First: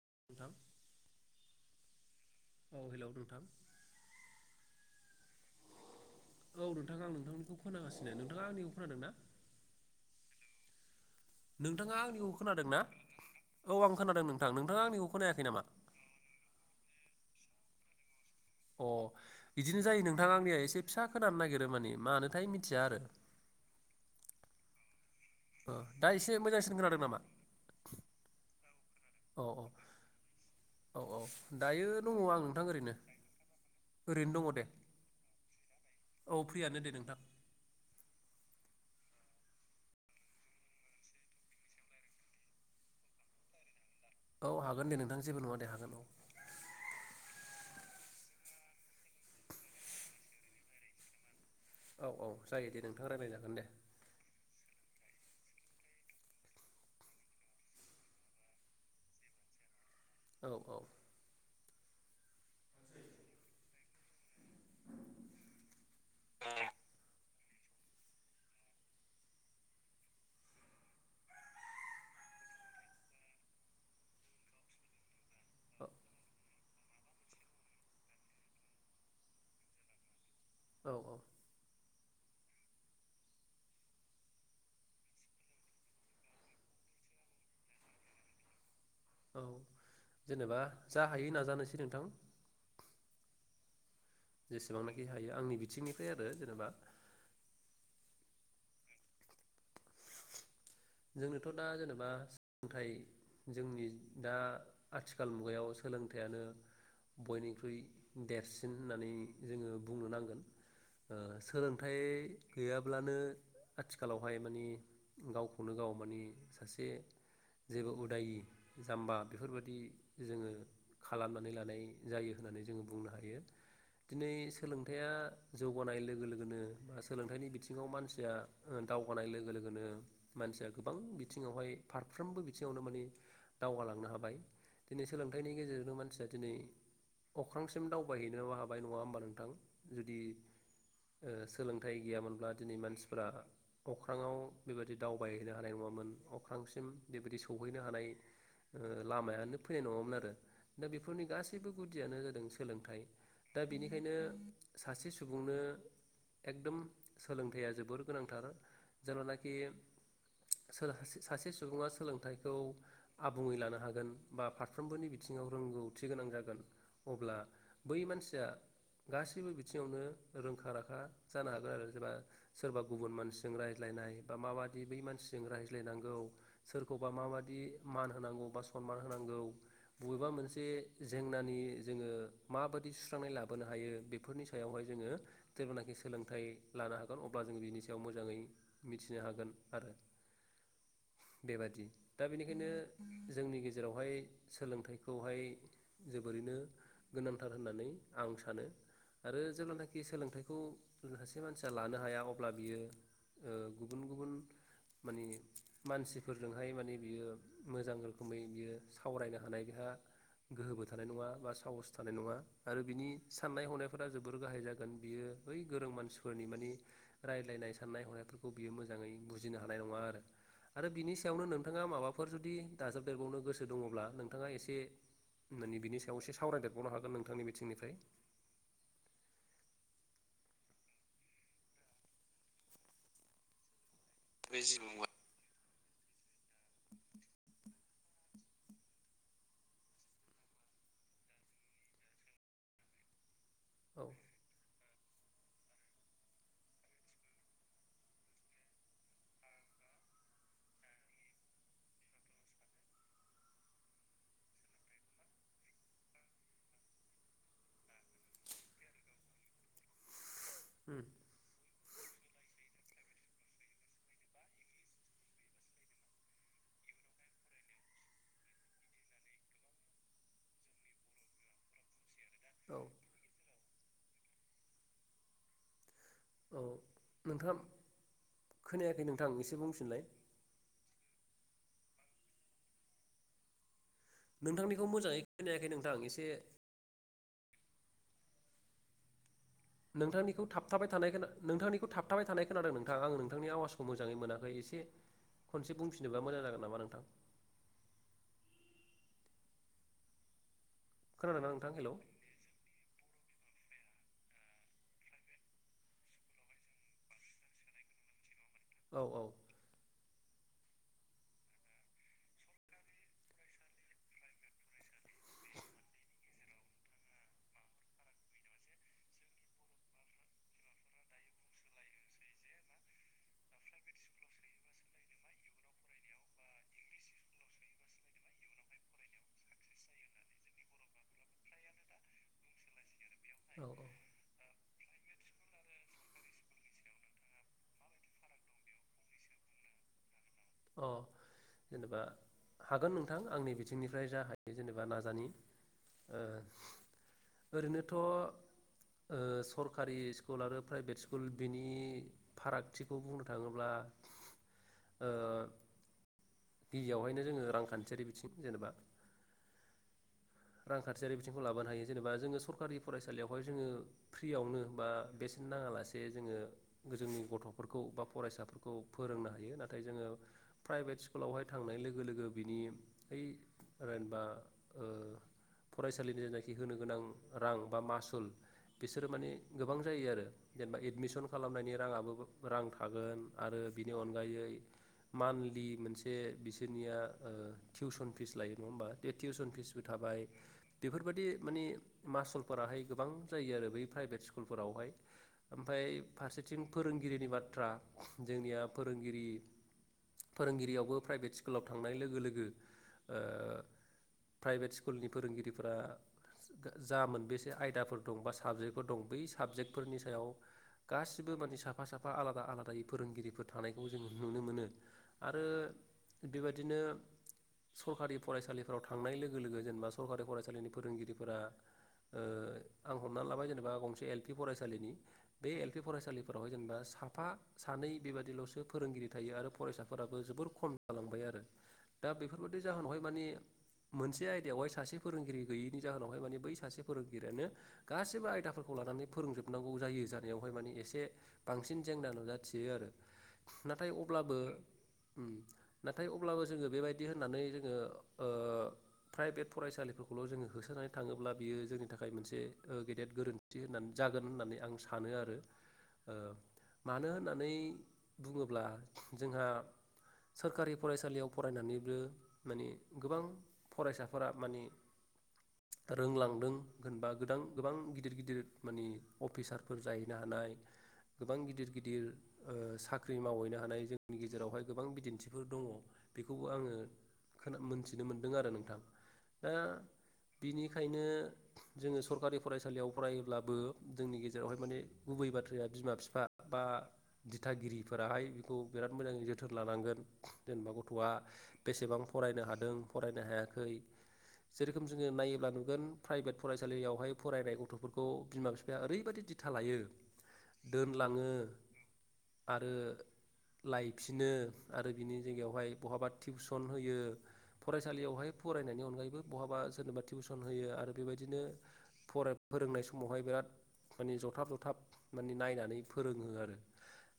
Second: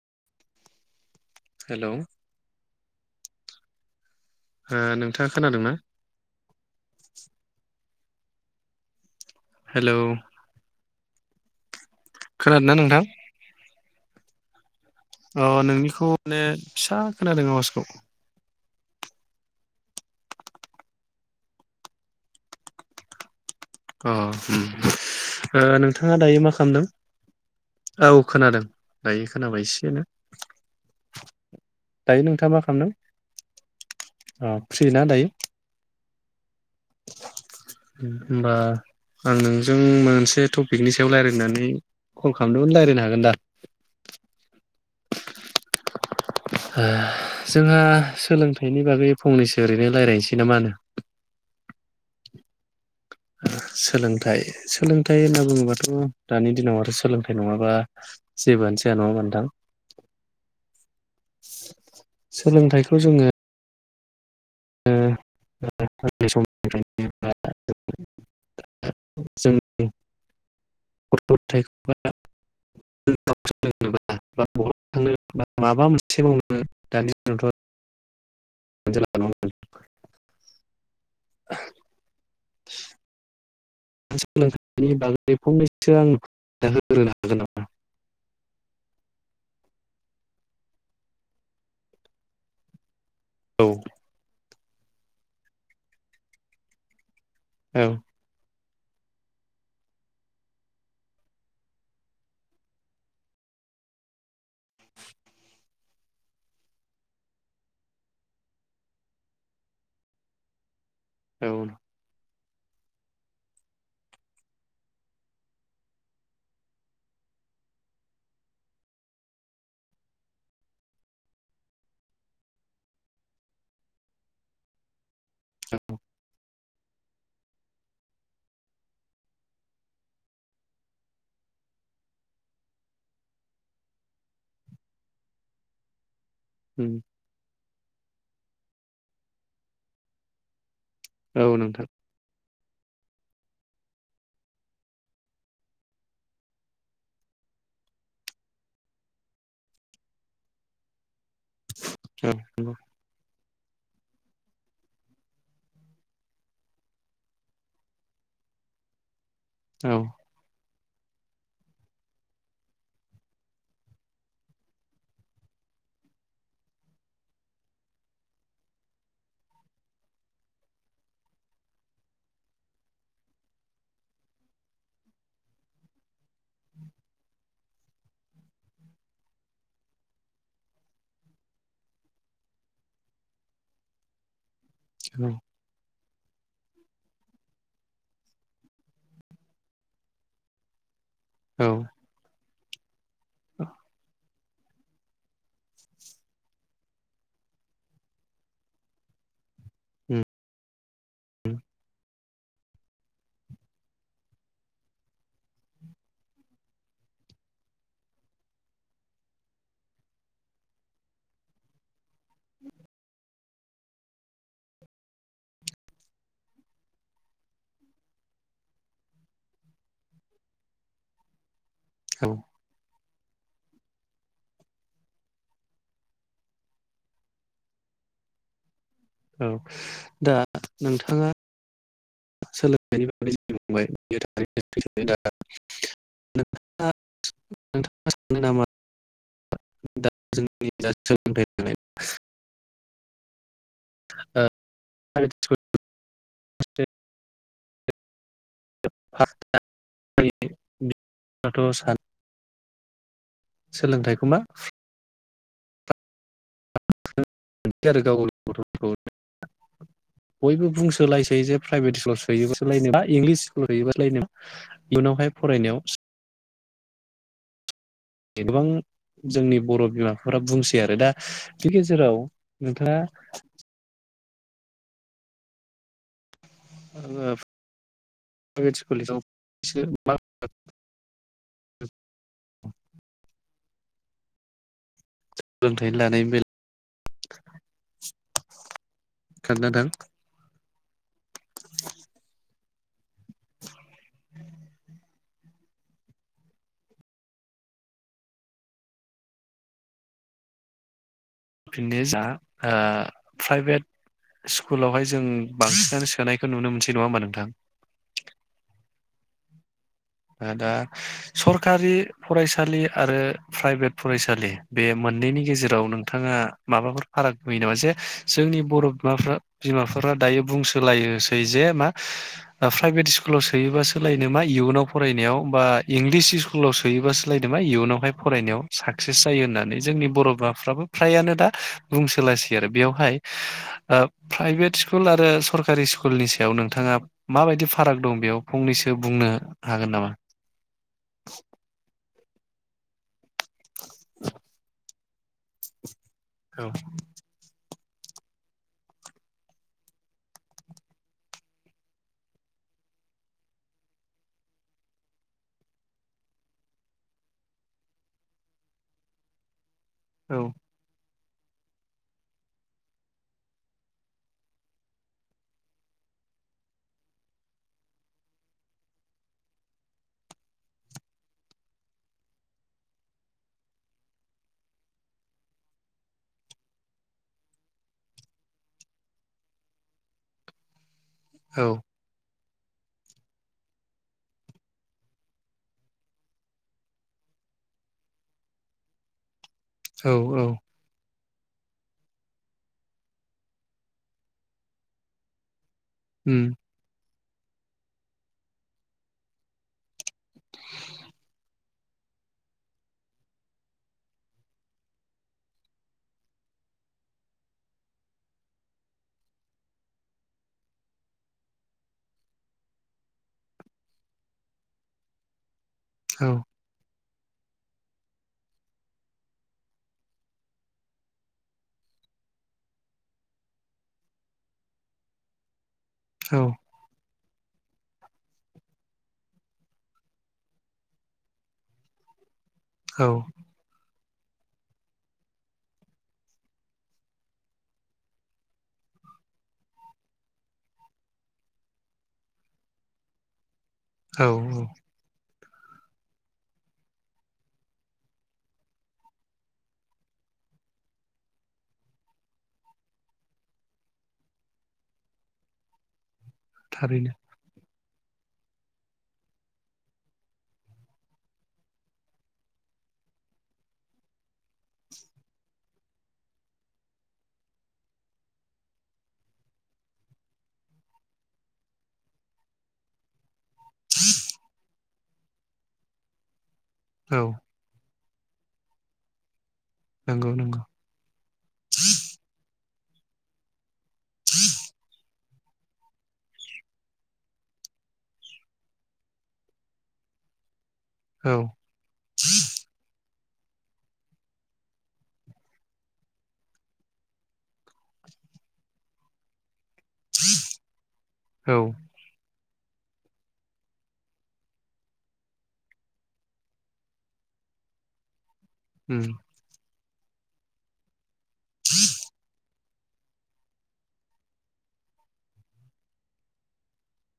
[inaudible] Hello औ hello नोंथां ओ नों औ नोंथां आं नोंथांनिखौ खोनागासिन नो नोंथाङा आंनिखौ खोनादों ना हेलौ नों थाङा आंनिखौ खोनादों खोनादोंना ना नोंथां औ आं खोनादों नोंथां नों अ नोंनिखौ माने फिसा खोनादों आवासखौ अ बिदिनो जायो नोंथां आंनिया एसे फिसा खोनानो नागिरो माने मानोथाय मिथिया आरो अ उम ओ दा नोंथाङा एसे दायो मा मोजांसिन खालामदों खोनादों नामा? औ खोनादों दायो औ खोनाबाय औ एसे नो औ औ दङ दायो आं नोंथाङा मा नोंथां ओरैनो ओरैनो दङ खालामदों दे फ्रि ना दायो औ फ्रियानो दे नोंथां आ आं नोंजों मोनसे टपिकनि सायाव लायरायनानै कल खालामदोंमोन लायरायनो हागोन दा औ हागोन दे नोंथां जेबो नङा दे हागोन औ आह जोंहा सोलोंथाइनि बागै फंनैसो ओरैनो लायरायनोसै ना मा होनो औ औ जायो दे नों आह सोलोंथाइ सोलोंथ थाइ होनना बुङोबाथ' दानि दिनाव आरो सोलोंथाइ नङाबा जेबोआनो जाया नङा होनबा नोथां औ औ सोलोंथाइखौ जोङो [unintelligible] [unintelligible] बा माबा औ मोनसे मावनो [unintelligible] [unintelligible] औ औ सोलोंथाइनि बागै फंनैसो आं [unintelligible] होग्रोनो हागोन नामा औ जेनेबा जा हायो नाजानोसै नोंथां औ जेसेबांनाखि हायो आंनि बिथिंनिफ्राय आरो जेनेबा ओं जोंनोथ' दा जेनेबा सोलोंथाइ जोंनि दा आथिखाल मुगायाव सोलोंथाइ आनो बयनिख्रुइ देरसिन होननानै जोङो बुंनो नांगोन ओ औ सोलोंथाइ गैयाब्लानो आथिखालावहाय मानि गाव गनो गाव मानि सासे जेबो उदायि जाम्बा बेफोरबादि जोङो खालामनानै लानाय जायो होननानै जोङो बुंनो हायो दिनै सोलोंथाइया जौगानाय लोगो लोगोनो बा सोलोंथाइनि बिथिङाव मानसिया ओ दावगानाय लोगो लोगोनो मानसिया गोबां बिथिङावहाय फारफ्रोमबो बिथिङावनो माने दावगालांनो हाबाय दिनै सोलोंथाइनि गेजेरजोंनो मानसिया दिनै अक ख्रांसिम दावबायहैनो हाबाय नङा होमबा नोंथां जुदि ओ औ नोंथां सोलोंथाइ गैयामोनब्ला दिनै मानसिफ्रा अख्राङाव बेबादि दावबायहैनो हानाय नङामोन अख्रांसिम बेबायदि सौहैनो हानाय ओ लामायानो फैनाय नङामोन आरो दा बे फोरनि गासैबो गुदियानो औ जादों नंगौ सोलोंथाइ दा बिनिखायनो सासे सुबुंनो एकदम सोलोंथाइया जोबोर गोनांथार जेब्लानाख खि औ सोरहा से सासे सुबुङा सोलोंथाइखौ आबुङै लानो हागोन बा फारफ्रोमबोनि बिथिङाव रोंगौथि गोनां जागोन अब्ला बै मानसिया गासैबो बिथिङावनो रोंखा राखा जानो हागोन आरो जेबा सोरबा गुबुन मानसिजों रायज्लायनाय बा माबाद दि बै मानसिजों रायज्लायनांगौ सोरखौबा माबादि मान होनांगौ बा सनमान होनांगौ बबेबा मोनसे जेंनानि जोङो माबादि सुस्रांनाय लाबोनो हायो बेफोरनि स सायावहाय जोङो औ देबनाखिस सोलोंथाइ लानो हागोन अब्ला जों बिनि सायाव मोजाङै मिथिनो हागोन आरो बेबादि दा बिनि गिनो जोंनि गेजेरावहाय सोलोंथाइखौहाय जोबोरैनो गोनांथार होननानै आं सानो आरो जेब्लानाखि सोलोंथाइखौ सासे मानसिया लानो हाया अब्ला बियो ओ गुबुन गुबुन मानि मानसिफोरजोंहाय मानि बियो मोजां रोखोमै बियो सावरायनो हानाय बिहा गोहोबो थानाय नङा बा साहस थानाय नङा आरो बिनि साननाय हनायफोरा जोबोर गाहाय जागोन बियो बै गोरों मानसिफोरनि मानि रायजलायनाय साननाय हनायफोरखौ बियो मोजाङै बु जिनो हानाय नङा आरो आरो बिनि सायावनो नों थाङा औ माबाफोर जुदि दाजोब देरबावनो गोसो दङब्ला नोंथाङा एसे माने बिनि सायाव एसे सावरायदेरबावनो हागोन नोंथांनि बिथिंनिफ्राय औ दा नोंथाङा बे जिबौआ [unintelligible] [unintelligible] [unintelligible] औ ओ [unintelligible] [unintelligible] सोलोंथाइखौ मा [unintelligible] बयबो उम बुंसोलायसै जे प्राइभेट स्कुलाव‌ [unintelligible] इयुनावहाय फरायनायाव गोबां जोंनि बर' बिमाफोरा बुंसै आरो दा बि गेजेराव औ नोंथाङा औ नोंथाङा खोनायाखै नोंथां एसे [unintelligible] बुंफिनलाय [inaudible] नोंथांनिखौ मोजाङै खोनायाखै सोलोंथाइ नोंथां लानायनि एसे बेलायाव खोन्थानो नोंथां नोंथांनिखौ थाबथाबाय थानाय खोना नोंथांनिखौ थाबथाबाय थानाय खोनादों नों थां आं नों थांनि आवासखौ मोजाङै मोनाखै एसे खनसे बुंफिनोबा मोजां जागोन नामा नोंथां। खोनादोंना नोंथां हेलौ फिन्नो जा हो प्राइभेट स्कुल आवहाय जों बांसिनानो सोनायखौ नुनो मोनसै। नङा होमबा नोंथां? औ औ। आ दा सरखारि फरायसालि आरो प्राइभेट फरायसालि बे मोननैनि गेजेराव नोंथाङा माबाफोर फाराग मुयो नामा जे जोंनि बर' माफ्रा बिमाफ्रा दायो बुंसोलायसै जे मा ओ प्राइभेट स्कुलाव सोयो बासोलायनो मा इयुनाव फरायनायाव बा इंलिस इस्कुलाव सोयो बासोलायनो मा इयुनावहाय फरायनायाव साकसेस जायो होननानै जोंनि बर' माफ्राबो फ्रायानो दा बुंसोलासै आरो बेवहाय औ ओ प्राइभेट स्कुल आरो सरकारि स्कुलनि सायाव नोंथाङा माबायदि फाराग दं बेयाव फंनैसो बुंनो हागोन नामा? अ जेनेबा हागोन नोंथां आंनि बि थिंनिफ्राय जा हायो जेनेबा नाज दानि ओ औ। ओरैनोथ' ओ सरकारि स्कुल आरो प्राइभेट स्कुल बिनि फारागथिखौ बुंनो थाङोब्ला ओ गिबियावहायनो जोङो रांखान्थियारि बिथिं जेनेबा औ रांखान्थियारि बि थिंखौ लाबोनो हायो जेनेबा जोङो सरकारि फरायसालियावहाय जोङो फ्रियावनो बा बेसेन नाङालासे जोङो जोंनि गथ'फोरखौ बा फरायसाफोरखौ फोरोंनो हायो नाथाय जोङो प्राइभेट स्कुलावहाय थांनाय लोगो लोगो बिनि ‌ओइ रेनबा ओ फरायसालिनि जेनाखि होनो गोनां रां बा मासुल बिसोरो माने गोबां जायो आरो जेनेबा ए डमिसन खालामनायनि औ राङाबो रां थागोन आरो बिनि अनगायै मान्थलि मोनसे बिसोरनिया ओ टिउसन फिस लायो नङा होमबा बे टिउसन फिस औ थाबाय औ बेफोरबादि माने मासुलफोराहाय गोबां जायो आरो बै प्राइभेट स्कुलफोरावहाय ओम फाय उम फारसेथिं फोरों गिरिनि बाथ्रा जोंनिया फोरोंगिरि फोरोंगिरियावबो प्राइभेट स्कुलाव थांनाय लोगो लोगो ओ प्राइभेट स्कुलनि फोरोंगिरिफोरा जा मोनबेसे आयदाफोर दं बा साबजेक्टफोर दं बै साबजेक्टफोरनि सायाव गासिबो माने साफा साफा आलादा आलादायै फोरोंगिरिफोर थानायखौ जोङो नुनो मोनो। आरो औ बेबादिनो सरकारि फरायसालिफोराव थांनाय लोगो लोगो जेनेबा सरकारि फरायसालिनि फोरोंगिरिफोरा ओ आं हमनानै लाबाय जेनेबा गंसे एल पि फरायसालिनि बे एल फि औ फरायसालिफोरावहाय जेनबा सा फा सानै बेबादिल'सो फोरोंगिरि थायो आरो फरायसाफोराबो जोबोर खम जालांबाय आरो दा बेफोर [unintelligible] जाहोनावहाय औ माने मोनसे आयदायावहाय सासे फोरोंगिरि गैयैनि जाहोनावहाय माने बै सासे फोरोंगिरियानो गासिबो आयदाफोरखौ लानानै फोरोंजोबनांगौ जायो जानायावहाय माने एसे बांसिन जेंना नुजाथियो आरो। नाथाय औ अब्लाबो औ उम नाथाय अब्लाबो जोङो बेबायदि होननानै जोङो ओ प्राइभेट फरायसालिफोरखौल' जोङो होसोनानै थाङोब्ला बियो जोंनि थाखाय मोनसे ओ गेदेद गोरोन्थि होननानै जागोन होननानै आं सानो आरो। ओ मानो थारैनो होननानै बुङोब्ला जोंहा सोरखारि फरायसालियाव फरायनानैबो माने गोबां फरायसाफोरा माने रोंलांदों होनबा गोदां गोबां गिदिर गिदिर माने अफिसारफोर जाहैनो हानाय गोबां गिदिर गिदिर ओ साख्रि मावहैनो हानाय नि गेजेरावहाय गोबां बिदिन थिफोर दङ बेखौ आङो औ खोना मोनथि नो मोनदों आरो नोंथां। दा नंगौ नंगौ बिनिखायनो जोङो सरखारि फरायसालियाव फरायोब्लाबो जोंनि गेजेरावहाय माने गुबै बाथ थ्राया बिमा फिफा बा दिथागिरिफोराहाय बेखौ बेराद मोजाङै जोथोन लानांगोन। जेनेबा गथ थ'आ औ बेसेबां फरायनो हादों फराय नायनो हायाखै जेरोखोम जोङो नायोब्ला नुगोन प्राइभेट फरायसालियावहाय फरायनाय गथ'फोरखौ बिमा फिफाया ओरैबायदि दिथा लायो दोनलाङो औ आरो लायफिनो आरो बिनि जायगायावहाय बहाबा टिउसन होयो फरायसालियावहाय फरायनायनि उम अनगायैबो बहाबा सोरनोबा टिउसन होयो आरो बेबाय दिनो फराय फोरोंनाय समावहाय बिराद माने जथाब जथाब माने नायनानै फोरोङो आरो।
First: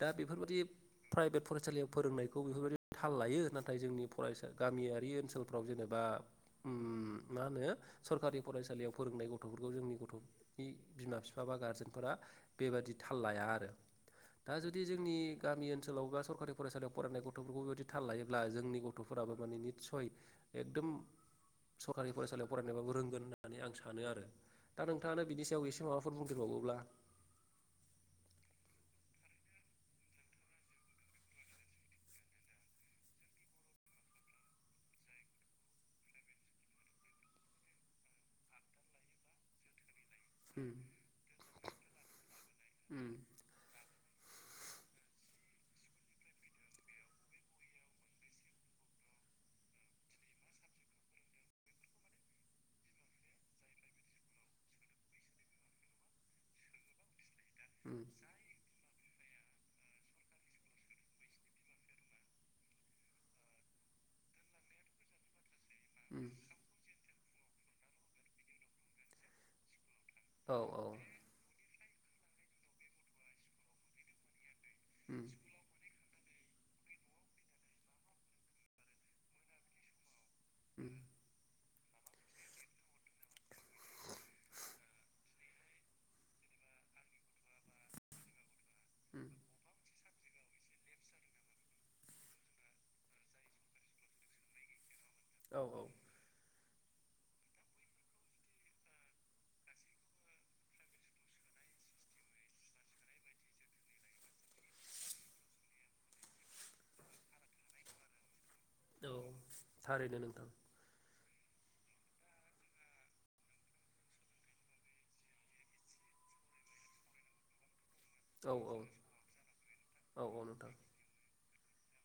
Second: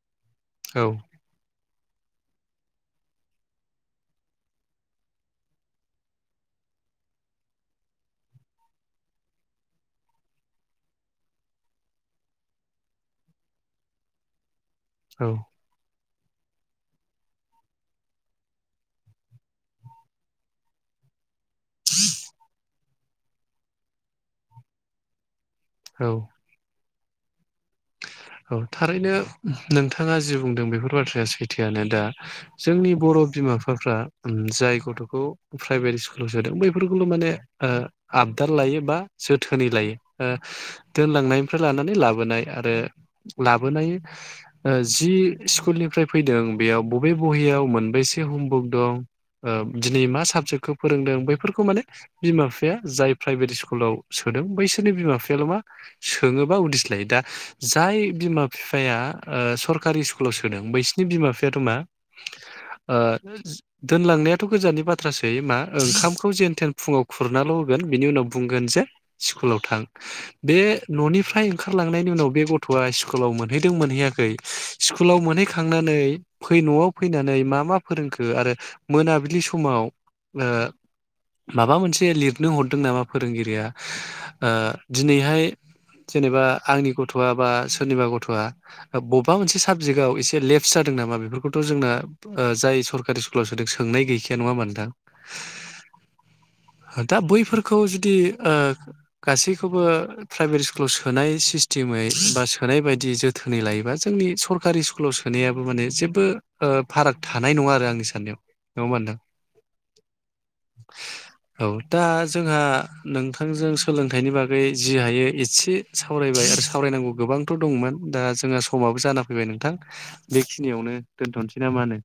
दा बेफोरबादि औ प्राइभेट फरायसालियाव फोरोंनायखौ बेफोरबायदि थाल लायो नाथाय जोंनि फरायसा गामियारि ओनसोलफ्राव जेनेबा उम मा होनो सरखारि फरायसालियाव फोरोंनाय गथ'फोरखौ जोंनि गथ'नि बिमा बिफा बा गारजेनफोरा बेबादि थाल लाया आरो। दा जुदि जोंनि औ गामि ओन सोलाव ब्ला सरखारि फरायसालियाव फरायनाय गथ'फोरखौ बेबायदि थाल लायोब्ला जोंनि गथ'फोराबो माने निस्सय एकदम सरकारि फरायसालियाव फरायनायबाबो रों गोन होननानै आं सानो आरो दा नोंथाङानो बिदि याव एसे औ माबाफोर बुंदेर बावोब्ला औ थारैनो नोंथाङा जि बुंदों बेफोर बाथ्राया सैथोआनो दा जोंनि बर' बिमा बिफाफ्रा उम जाय गथ'खौ प्राइभेट स्कुलाव सोदों बैफोरखौल' माने ओ आबदाल लायो बा जोथोनै लायो। ओ उम दोनलांनायनिफ्राय लानानै लाबोनाय आरो उम लाबोनाय ओ जि स्कुलनिफ्राय फैदों बेयाव बबे बहियाव मोनबेसे हमवर्क दं ओ दिनै मा साबजेक्टखौ फोरोंदों बैफोरखौ माने बिमा बिफाया जाय प्राइभेट स्कुलाव सोदों बैसोरनि बिमा बिफायाल' मा सोङोबा उदिस लायो दा उम जाय बिमा फिफाया ओ सरकारि स्कुलाव सोदों बैसिनि बिमा बिफायाथ' मा ओ दोनलांनायाथ' गोजाननि बाथ्रासै मा उम ओंखामखौ जेन थेन फुङाव खुरनाल' होगोन बिनि उनाव बुंगोन जे स्कुलाव थां बे औ औ न'निफ्राय ओंखारलांनाय नि उनाव बे गथ'आ स्कुलाव मोनहैदों मोनहैयाखै स्कुलाव उम मोनहैखांनानै फै न'आव फैनानै मा मा फोरोंखो आरो मोनाबिलि समाव ओ उम माबा मोन से लिरनो हरदों नामा फोरोंगिरिया ओ दिनैहाय जेनेबा आंनि ग थ'वा बा सोरनिबा गथ'आ उम बबेबा मोनसे साबजेक्टआव एसे लेप्स जादों नामा बेफोरखौथ' जोंना जाय सरकारि स्कुलाव सोदों सोंनाय गैखाया नङा होमबा नोंथां औ औ दा बैफोरखौ जुदि ओ गासैखौबो प्राइभेट स्कुलाव सोनाय सि टिमै बा सोनाय बायदि जोथोनै लायोबा जोंनि सरकारि स्कुलाव सोनायाबो माने जेबो ओ फाराग थानाय नङा आरो आंनि साननायाव नङा होमबा औ नोंथां थारैनो नोंथां औ दा जोंहा नोंथांजों सोलोंथाइनि बागै जि हायो एसे सावरायबाय आरो सावरायनांगौ गोबांथ' दंमोन दा औ जोंहा औ समाबो जाना फैबाय नोंथां औ औ नोंथां बेखिनियावनो दोनथ'सै ना मा होनो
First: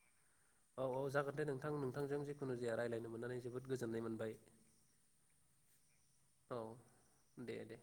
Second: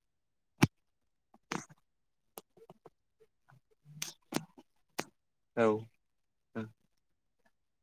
जिखुनुजाया रायलायनो मोननानै जोबोद गोजोननाय मोनबाय औ औ ओ दे दे